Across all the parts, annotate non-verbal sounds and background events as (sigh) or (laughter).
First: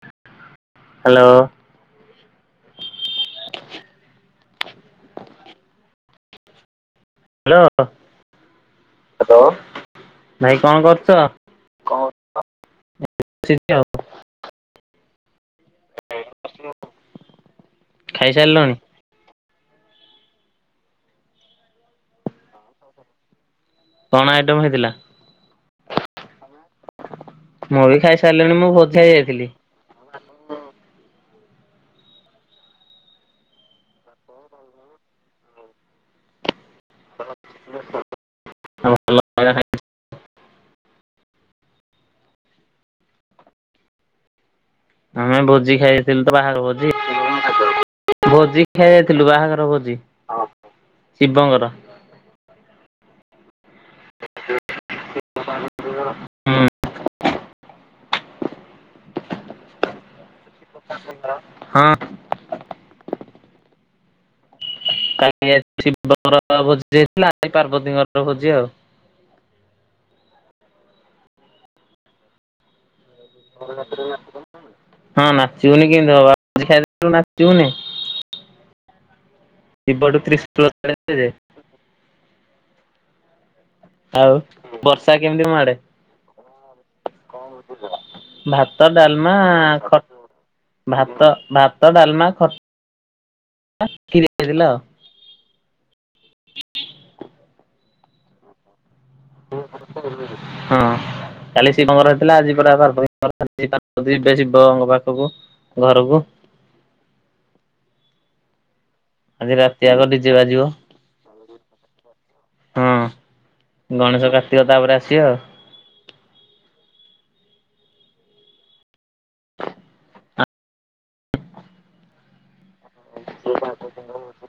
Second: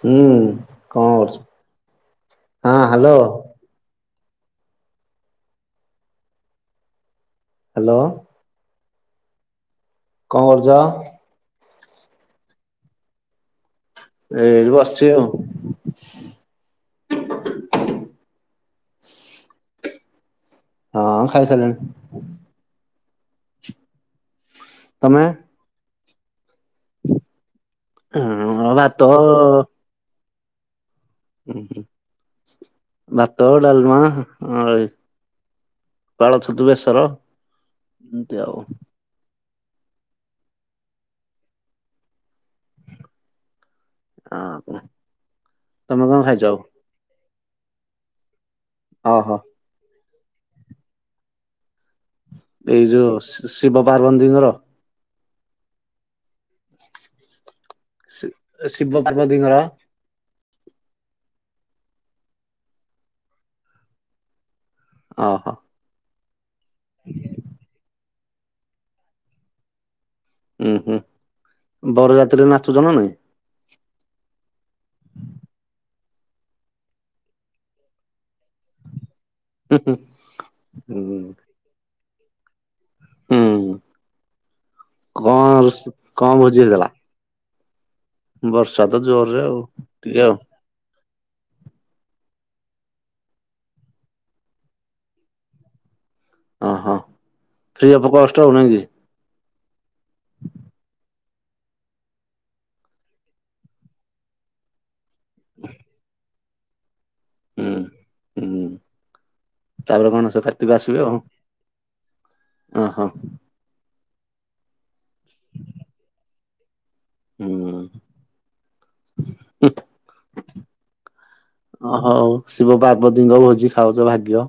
ହୁଁ। କଣ ହ୍ୟାଲୋ କରୁଛୁ ହଁ। ହାଲୋ। ହାଲୋ। Hello hello. ଭାଇ କଣ କରୁଚ? କଣ କିଛି। ଏ ବସଚି ଆଉ। ଖାଇସାରିଲଣି। ହଁ ଖାଇସାରିଲିଣି। ତମେ ନ କଣ ହେଇଥିଲା? ତମେ? ହାଲୋ। ମୁଁ ବି ଖାଇସାରିଲିଣି ହଁ ମୁଁ ଭାତ ଭୋଜିଆ ଯାଇଥିଲି। ହଁ। ହୁଁ ହୁଁ ହଁ ଭାତ ଡାଲମା ପାଳଛତୁ ବେସ ଓହ ଏମତି ଆଉ। (inaudible) ହଁ। ଆମେ ଭୋଜି ତମେ କଣ ଖାଇଥିଲୁ ତ ଖାଇଛ ଆଉ? ବାହାର ଭୋଜି। (inaudible) ଭୋଜି। ଦେଖିଆ ଯାଇଥିଲୁ ଓହୋ ବାହାଘର ଭୋଜି। ଅହ ଶିବଙ୍କର। ଏଇ ଯୋଉ ଶି ଶିବ ପାର୍ବନ୍ଦିିଙ୍କ ର। ହୁଁ। ଶିବ ପାର୍ବତିଙ୍କର। ହଁ। (unintelligible) (unintelligible) ଓହୋ (unintelligible) ପାର୍ବତୀଙ୍କର। ରହୁଛି ଆଉ। ଉୁଁ ହୁଁ ବର ଯାତ୍ରୀ ରେ ନାଚୁଛ ନା ନାଇଁ? ହଁ ନାଚିବୁନି କେମିତି ହବ, ନାଚିବୁନି। ହୁଁ (unintelligible) ହୁଁ। ଆଉ ବର୍ଷା କେମିତି ତମ କଣ ଆଡେ କଣ ଭୋଜି ହେଇଥିଲା, ଭାତ ବର୍ଷା ତ ଜୋରରେ ଆଉ ଟିକେ ଆଉ। ଭ ଭାତ ଡାଲମା ଖଟ ଖରି ଟେ ହୋଇଥଲା ଆଉ। ହ ହୋ। ଫ୍ରି ଅଫ୍ କଷ୍ଟ ହବ ନାହିଁ କି? ହଁ କାଲି ଶିବଙ୍କର ହେଇଥିଲା, ଆଜି ପରା ପାରବତି ପାର ପାର୍ବତୀ ଶିବଙ୍କ ପାଖ। ସବ ଘରକୁ ହୁଁ ହୁଁ। ଆଜି ରାତି ଆଗ ତାପରେ ଡିଜେ ଗଣେଶ ବାଜିବ। କାର୍ତ୍ତିକ ଆସିବେ ଓ ଓହୋ। ଗଣେଶ କାର୍ତ୍ତିକ ତାପରେ ଆସିବ ଆଉ। ହୁଁ ଉଁ ହଉ ଶିବ ପାର୍ବତୀଙ୍କ ଭୋଜି। ଖାଉଛ ଭାଗ୍ୟ।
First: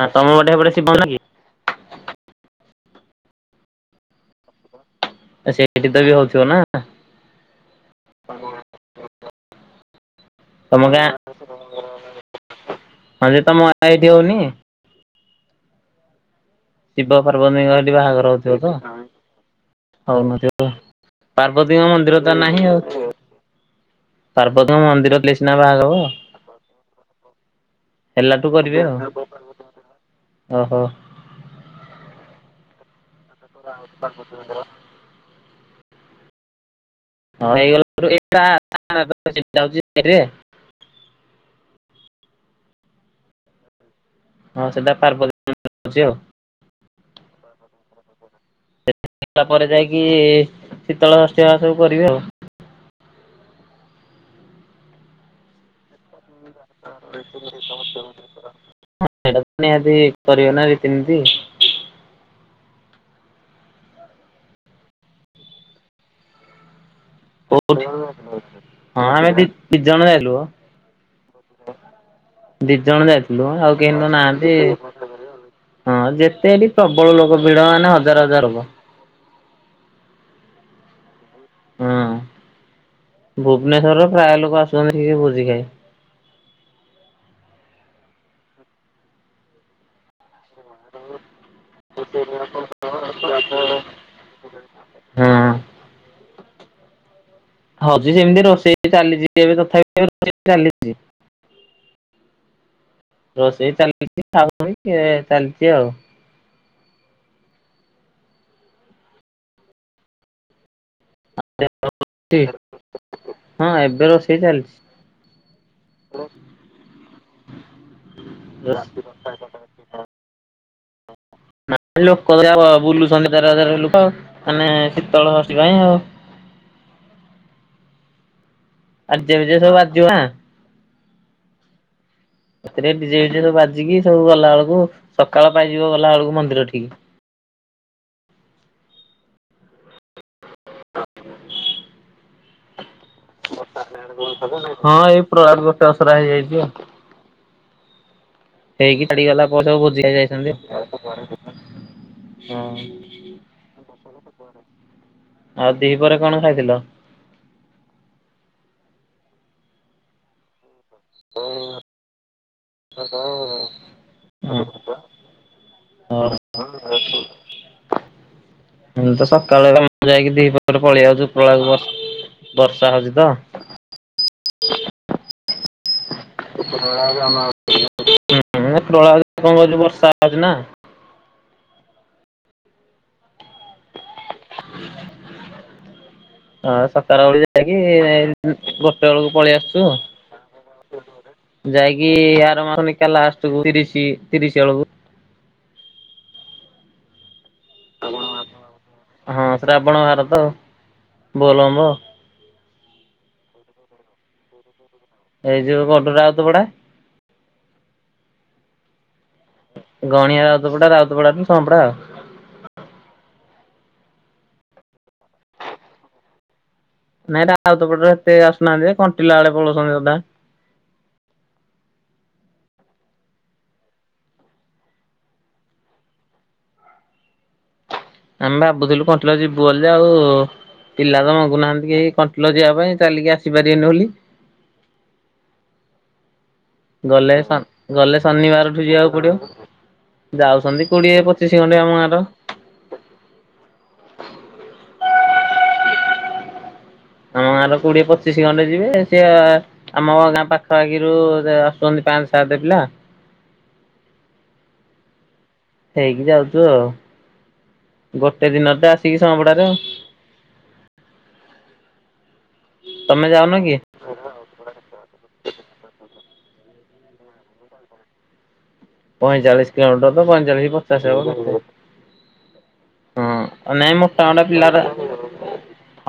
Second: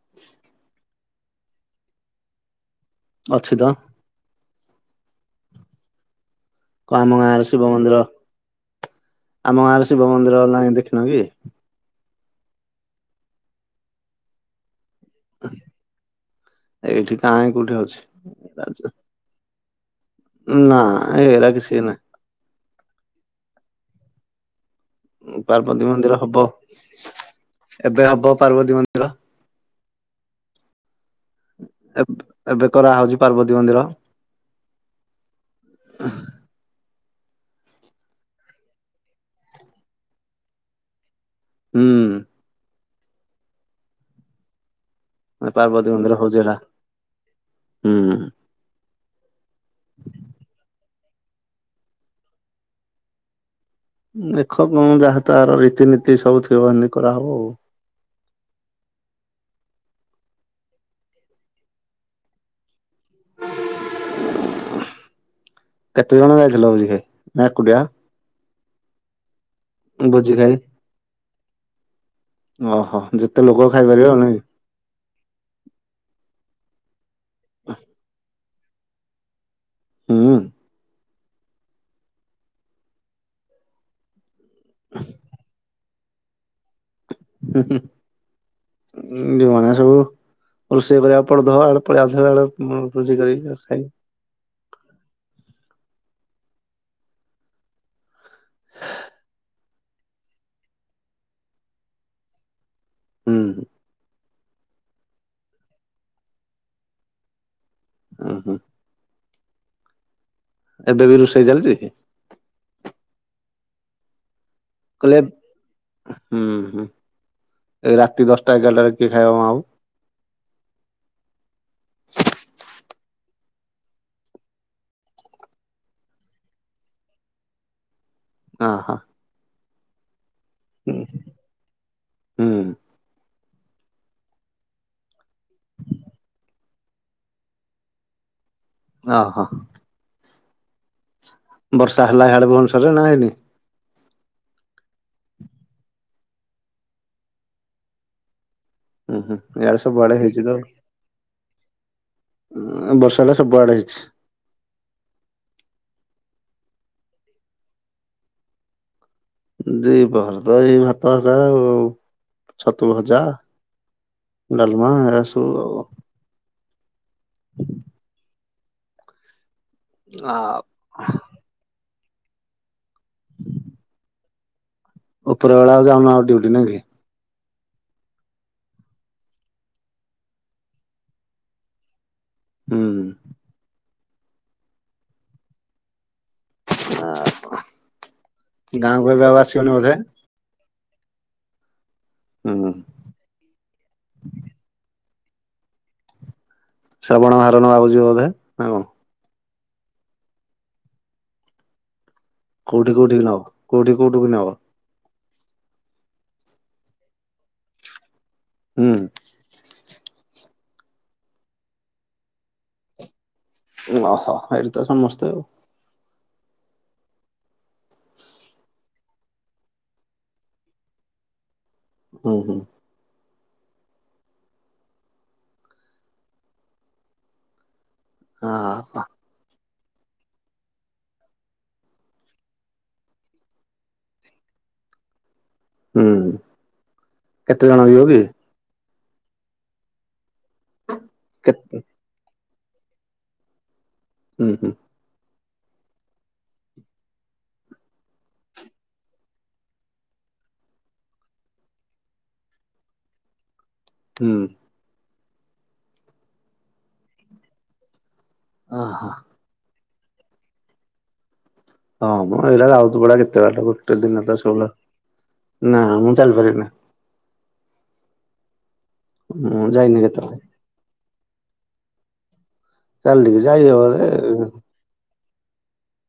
ହଁ ତମର ଗୋଟେପଟେ ଶିବ ନା କି? ଅଛି ତ। ସେଇଠି ତ ବି ହଉଛି। କ ଆମ ଗାଁର ଶିବ ମନ୍ଦିର, ଆମ ଗାଁର ଶିବ ମନ୍ଦିର ନାଇଁ ଦେଖିନ କି? ହ ଯେ ତମ ଆଇଡିଉନି? (unintelligible) ଏଇଠି ଶିବ କାହିଁ କୋଉଠି ପାର୍ବତୀ ଅଛି। ବାହାଘର ହଉଥିବ ତ? ହଉନ ନା ଏରା କିଛି ପାର୍ବତୀଙ୍କ ମନ୍ଦିର ତ ନାହିଁ ଆଉ। ତାର। ପାର୍ବତୀ ମନ୍ଦିର ହବ କେବେ ହବ ହେଲାଠୁ ପାର୍ବତୀ କରିବେ ଆଉ। ମନ୍ଦିର? ଓହୋ। ଏବେ ଏବେ କରା ହଉଛି। ପା ପାର୍ବତୀ ମନ୍ଦିର। (unintelligible) (unintelligible) ହୁଁ। ହଁ ସେଟା ପାର୍ବତୀ ମ ପାର୍ବତୀ ହଉଛି ଆଉ। ମନ୍ଦିର ହଉଜାଡା ହୁଁ। ହେବା ପରେ ଯାଇକି ଶୀତଳ ଷଷ୍ଠୀ ବା ସବୁ କରିବି ଆଉ ଦେଖ କଣ ଯାହା ତାର ରୀତିନୀତି ସବୁ ବାଧି କରାହେବ ଆଉ ସେଟା ତ ନିହାତି କରିବ ରୀତିନୀତି କେତେ ଜଣ ଯାଇଥିଲ ଭୋଜି ଖାଇ। ନା (unintelligible) ଏକୁଟିଆ ହଁ ଆମେ ବି ଦି ଜଣ ଯାଇଥିଲୁ ଭୋଜି ବା ଖାଇ? ଦି ଓହୋ ଜଣ ଯେତେ ଯାଇଥିଲୁ ଲୋକ ଆଉ ଖାଇପାରିବେ କେହିତ ନାଇଁ ନାହାନ୍ତି ହଁ ଯେତେ ହେଟି। ପ୍ରବଳ ଲୋକ ଭିଡ ମାନେ ହଜାର ହଜାର ଲୋକ। ହୁଁ। ହୁଁ ଭୁବନେଶ୍ଵରରେ ପ୍ରାୟ ଲୋକ। ସବୁ ଆସୁଛନ୍ତିି ହେଟିକି ଭୋଜି ଖାଇ। ହୁଁ ହୁଁ ଉ ଯୋଉମାନେ ସବୁ ରୋଷେଇ କରିଆ। ପଡୁ ଥିବା ହେଟେ ପଳେଇ ଆଉଥିବେ ହେଟେ ଭୋ ଭୋଜି ଖାଇ। ହଁ। ହଉଜି ସେମିତି ରୋଷେଇ ଚାଲିଛି ଏବେ ତଥାପି ରୋଷେଇ ଚାଲିଛି। ହୁଁ ରୋଷେଇ ଚାଲି କିଏ ଖାଉଛନ୍ତି କିଏ ଚାଲିଛି ଆଉ। ଉ ହୁଁ। ଏବେ ବି ରୋଷେଇ ଚାଲିଛି। ହଁ ଏବେ ରୋଷେଇ ଚାଲିଛି। କହିଲେ ହୁଁ ହୁଁ ଏଇ ରାତି ଦଶଟା ଏଗାରଟାରେ କିଏ ଖାଇବ ମ ଆଉ। ନା ଲୋକଗୋରା ବୁଲୁ ପନ୍ଦର ବାର ହଜାର ଲୋକମାନେ ଶୀତଳ ଷଷ୍ଠି ପାଇଁ ଆଉ। ଆଜେ ବିଜେ ସବୁ ବାଦ। ଯୁହା। ଉ ହୁଁ। ହୁଁ। ଏଥିରେ ରେ ଡିଯେ ବିଜେ ସବୁ ବାଜ ଜିକି ସବୁ ଗଲା ବେଳକୁ। ସକାଳ ପାଇଯିବ ଗଲାବେଳକୁ ମନ୍ଦିର ଠି। ଠିକ୍। ଅ ହ। ବର୍ଷା ହେଲା ହାଡେ ଭୁବନେଶ୍ୱରରେ ନା ହେଇନି। ହଁ ଏଇ ପଟଆଡେ ଗୋଟେ ଅସରା ହେଇଯାଇଛି ଆଉ। ହେଇ କି ଉୁଁ ଛଆଡି ହୁଁ ଗଲା ପରେ ଇଆଡେ ଭୋଜି ସବୁ ଭୋଜି ସବୁଆଡେ ଖାଇବାକୁ ଯାଇଛନ୍ତି। ହଁ ଉଁ ବର୍ଷା ଟା ସବୁ ଆଡେ ହେଇଛି। ଆଉ ଦିହରେ କଣ ଖାଇଥିଲ। ଦିପହର ତ ଏଇ ଭା ତ ହକା ଆଉ ଛତୁ ଭଜା ଡାଲମା ଏରା ସବୁ ଆଉ। ହଁ। ଏ ନ ତ ସା କାଳେ ଯାଇକି ଆ ଦି ପହର ପଳେଇଆଉଛ ଉପରବେଳ କୁ ବସ୍। ସାହା ହେଉଛି ତ (inaudible) ଉପରବେଳକୁ ଯାଉନ ଆଉ ନାଇଁ କି? ସେ ଆମ ହୁ ହୁ କଣ ପ୍ରୟାସ କହୁଛି ବର୍ଷା ହଉଛି ନା (inaudible) ହୁଁ। (inaudible) ହଁ ଆ ସତର ବେଳକୁ ଯାଇକି ଗୋଟେ ଗାଁକୁ ଏବେ ବେଳକୁ ଆଉ ପଳେଇ ଆସିବନି ଆସଛୁ। ବୋଧେ? ଯାଇ ଆ ଆର ହୁଁ ମାସିକଲା ଲାଷ୍ଟକୁୁ ତିରିଶି ତିରିଶି ଅଳଗୁ। ଶ୍ରବଣ ହା ନବା ଭାବୁଚୁ ବୋଧେ ନାଁ କଣ? ହଁ ଶ୍ରାବଣ ଭାର ତ ବୋଲବ। କୋଉଠି କଉଠି ନ କଉଠି କଉଠିିକ ନବ ଏଇ ଯ କଟଣ୍ଡନ୍ତିବଡ। ହୁଁ। ଗନିଆ ରତ ପଢଟା ରାତ ପଡ଼ା ସମ୍ପଡ଼ା ଓହୋ ଏଇଠ ତ ସମସ୍ତେ ନାଇଁ ରାଉତ ପଟରେ ଏତେ ଆସୁନାହାନ୍ତି କଣ୍ଟିଲା ବେଳେ ପଳଉସନ୍ତି ଅଧା। (inaudible) ହୁ ହୁଁ। ଆମେ ହଁ ଭାବୁଥିଲୁ କଣ୍ଟିଲା ଯିବୁ। ପ୍ଲାୟ ଆଉ ପିଲା ର ମାଗୁନାହାନ୍ତି କେହି କଣ୍ଟଲ ଯିବା ପାଇଁ ଚାଲିକି ଆସିପାରିବେନି ବୋଲି। ହୁଁ। ଗଲେ କେତେ ଜଣ ଯିବ କି? ଗଲେ ଶନିବାରଠୁ ଯିବା ପଡିବ। ଯାଉସନ୍ତି କୋଡିଏ କେ ପଚିଶି ଖଣ୍ଡେ ଆମ ଗାଁର ହୁ ହୁଁ। ଆମ ଗାଁ ର କୋଡିଏ ପଚିଶି ଖଣ୍ଡେ ଯିବେ ସିଏ ଆମ ଗାଁ ପାଖ ଆଖିରୁ ଆସୁଛନ୍ତି ପାଞ୍ଚ ସାତ ପିଲା ହୁଁ। ହେଇକି ଯାଉଛୁ ଆଉ ଗୋଟେ ଦିନ ତ ଓହୋ। ଆସିକି ସମପଡାରେ ଆଉ ହଁ ମୁଁ ଏଇା ଯାଉଥିଲ ପଡା ତମେ କେତେ ଯାଉନ ବାର କି? ଗୋଟେ ଦିନ ତ ସବ ନା ମୁଁ ଚାଲିପାରିବିନି। ମୁଁ ପଇଁଚାଳିଶ ଯାଇନି କିଲୋମିଟର ତ କେତେବେଳେ। ପଁଚାଳିଶ ଚା ସେବ ଚାଲିକି ଯାଇ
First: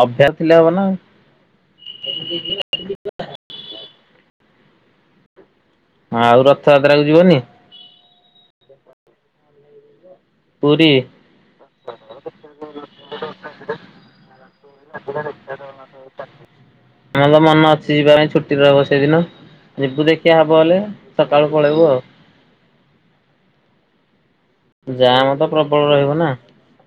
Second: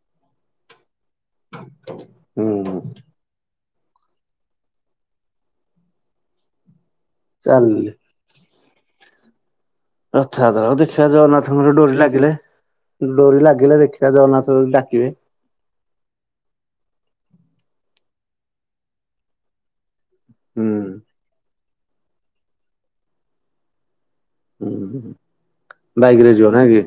ଅଭ୍ୟାସ ଥିଲେ ହବ ନା। ହୁଁ। ହଁ ଆଉ ରଥ ଯତ୍ର କୁ ଯିବନି। ଚାଲି ଆ ରଥଯାତ୍ର ଆଉ ଦେଖିବା ଜଗନ୍ନାଥଙ୍କର ଡୋରି ଲାଗିଲେ ଡୋରି ଲାଗିଲେ ଦେଖିବା ଜଗନ୍ନାଥ ଯଦି ଡାକିବେ ଆମ ତ ମନ ଅଛି ଯିବା ପାଇଁ ଛୁଟି ରହବ ସେଇଦିନ ଯିବୁ ଦେଖ ଶିଆ ହବ ହୁଁ ହେଲେ ସକାଳୁ। ପଳେଇବୁ। ହୁଁ ଜାମ ତ ପ୍ରବଳ ରହିବ ବାଇକ ନା ରେ ଯିବ ନାଇଁ କି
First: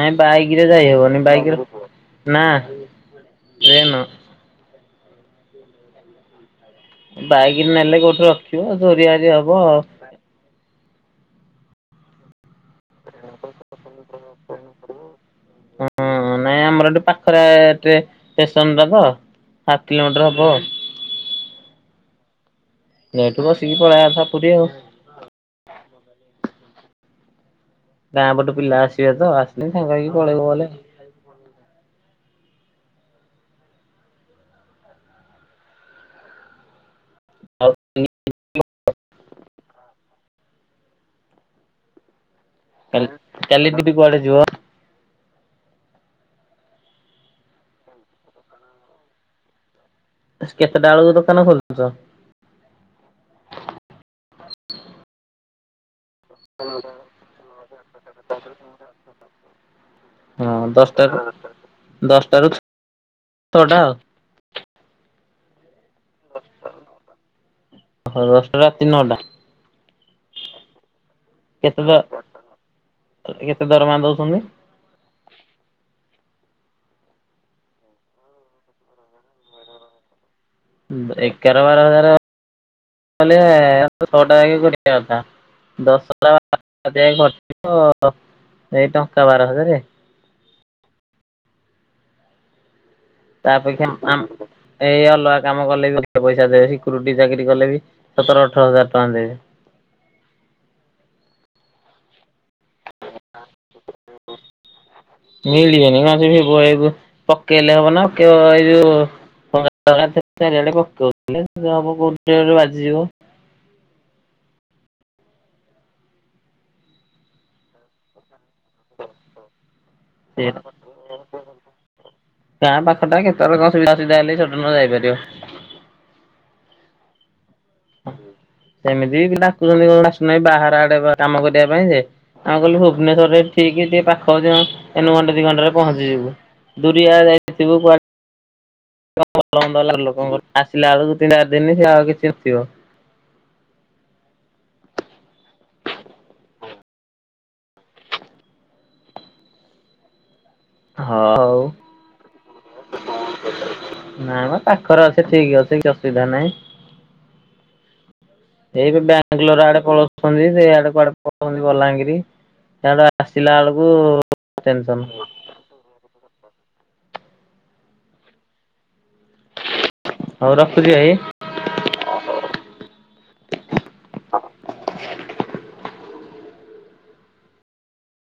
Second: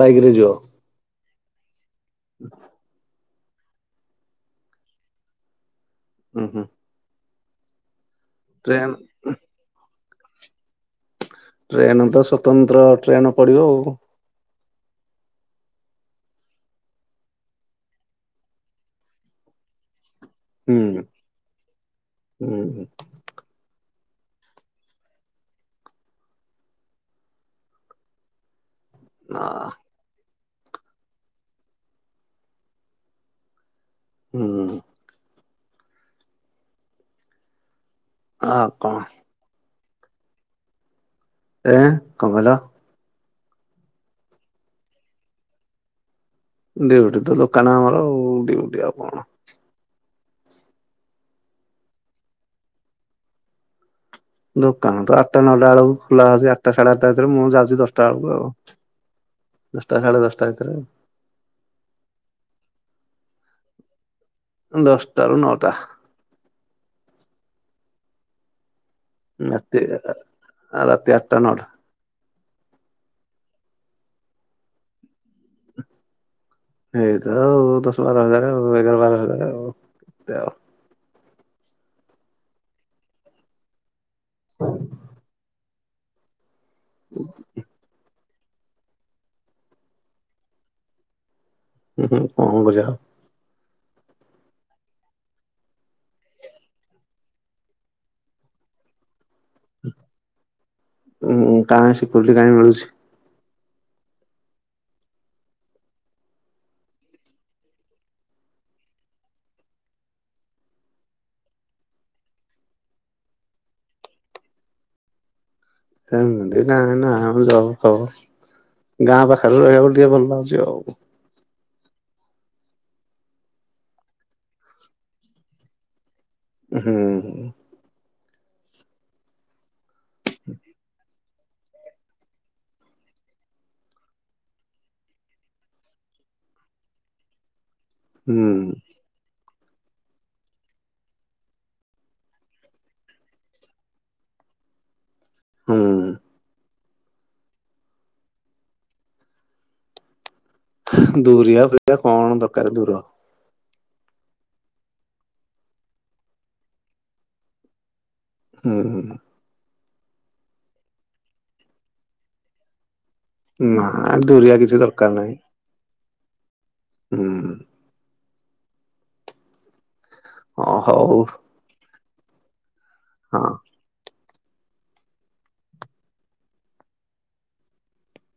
ବାଇକ ରେ ଯିବ ବାଇକରେ ଯାଇହବନି ବାଇ (inaudible) ନା ଟ୍ରେନ ହୁଁ ହୁଁ। ବାଇକ୍ ନେଲେ ରଖିବ ଟ୍ରେନ ଚୋରି ଚାରି ହବ ଆଉ ଟ୍ରେନ ଟ ସ୍ଵତନ୍ତ୍ର। ଟ୍ରେନ ପଡିବ ଆଉ। ହଁ ନାଇଁ ଆମର ଏଠି ପାଖରେେ ଷ୍ଟେ ଷ୍ଟେସନ ଟା ତ ସାତ କିଲୋମିଟର ହବ। ହୁଁ। ଏଠୁ ବସିକି ପଳେଇବ। ପୁରୀ ଆଉ ଗାଁ ପଟ ପିଲା। ସିଏ ତ ଆ ଆସନି ସାଙ୍ଗକ ପଳେଇ ଗଲେ। ସେଜ ହୁଁ। ହଉ ଦୁଇ ହଁ କଣ? ଏଆଁ? କଣ କଲ? କାଲି କାଲି ଦିଦି କୁଆଡେ ଯୁିବ? ଡିଉଟି ତ ଦୋକାନ ଆମର ଆ ଡିଉଟି ଆଉ କଣ। କେତେଟା ବେଳୁକୁ ଦୋକାନ ଖୋଲୁଛ? ଦୋକାନ ତ ଟ ନଟା ଏଳକୁ। ନା ସେଇ ଆଟଟା ସାଢେ ଆଠଟା ଭିତରେ ମୁଁ ଯାଉଚି ଦଶଟା ବେଳକୁ ଆଉ ଦଶଟା ସାଢେ ହଁ ଦଶଟା ଭିତରେ ଆଉ। ଦଶଟାରୁ ଦଶଟାରୁ ଛ-ଛଅଟା ଆଉ। ଦଶଟାରୁ ନଅଟା। ହ ଦଶଟାରେ ଆପ ନାତି ୟେ ରାତି ଆଟଟା ନଅଟା। ତତେ କେତେ ଦରମା ଦୋଉଚନ୍ତି? ଏଇତ ଆଉ ଦଶ ବାର ହଜାରେ ଆଉ ଏଗାର ବାର ହଜାରେ ଆଉ କେତେ ଆଉ। ହୁଁ ଏଗାର ବାର ହଜାରେ ହେଲେ ଆ ଛଅଟା ଏକେ (unintelligible) କଥା। ଦଶ (unintelligible) ଆ ଦେଇ ଖର୍ଚ୍ଚ ହେଇଯିବ। ଏଇ ଟଙ୍କା ବାର ହଜାରେ। ହୁଁ ହୁଁ କଁ କରିବା ଆଉ ତାପେକ୍ଷା ଆମ୍ ଏଇ ଅଲଗା କାମ କଲେ ବି ଅଧିକ ପଇସା ଦେବେ ସିକୁରୁଟି ଚାକିରି କଲେ ବି ସତର ଅଠର ହଜାର ଟଙ୍କା ଦେବେ। ଉଁ କାଇଁ ସିକ୍ୟୁରୁଟି କାଇଁ ମିଳୁଛି? (inaudible) ମିଳିବେନି ନା (unintelligible) ପକେଇଲେ ହବ ନା ଆଉ କେୱାଇ ଯୋଉ (unintelligible) ଚାରିଆଡେ ପକୋଉଥୁଲେ ଜବ କୋଉଠି ଗୋଟେ ବାଜିଯିବ। ସେମତି ନାହିଁ ନା ହେମ ଯବ ଫବ। ଗାଁ ପାଖରେ ରହିବାକୁ ଟିକେ ଭଲ ଲାଗୁଚି ଆଉ। ଗାଁ ପାଖଟା କେତଳେ କଣ ସୁବିଧା ଅସୁବିଧା ହେଲେ ସଡନ ଯାଇପାରିବ। ହୁଁହୁଁ। ସେମିତି ବି କୁଲୁ ଆ ନାଇଁ ବାହାର ଆଡେ ଘ କାମ କରିବା ପାଇଁ ଯେ ଆମେ କହିଲୁ ଭୁବନେଶ୍ଵରରେ ଠିକି ଟିକେ ପାଖକୁ ଯାଉଁ ଏନୁ ଘଣ୍ଟେ ଦି ଘଣ୍ଟାରେ ପହଞ୍ଚିଯିବୁ ଦୁରିଆ ଯାଇଥିବୁ କୁଆ ହୁଁ। ଭଲ ମନ୍ଦ ହେଲାରୁ ଲୋକଙ୍କର ଆସିଲା ବେଳକୁ ତିନି ଚାରି ଦିନ ସେ ଆଉ କିଛି ନଥିବ। ହୁଁ। ହଉ ଦୂରିଆ ପିଲା କଣ ଦରକାର ଦୂର। ନାମ ପାଖରେ ଅଛି ଠିକି ଅଛି କିଛି ଅସୁବିଧା ନାହିଁ। ହୁଁ ଏଇ ଏବେ ବାଙ୍ଗଲୋର ଆଡେ ପଳୋଉଛନ୍ତି ସେଇଆଡେ କୁଆଡେ ପଳୋଉଛନ୍ତି ବଲାଙ୍ଗିରି ସ୍ୟାଡୁ ଆ ନା ଦୁରିଆ କିଛି ଦରକାର ନାହିଁ। ହୁଁ ହୁଁ। ହୋଉ ଅ ରଖୁଚି ହଉ ଭାଇ। ହଁ। (unintelligible)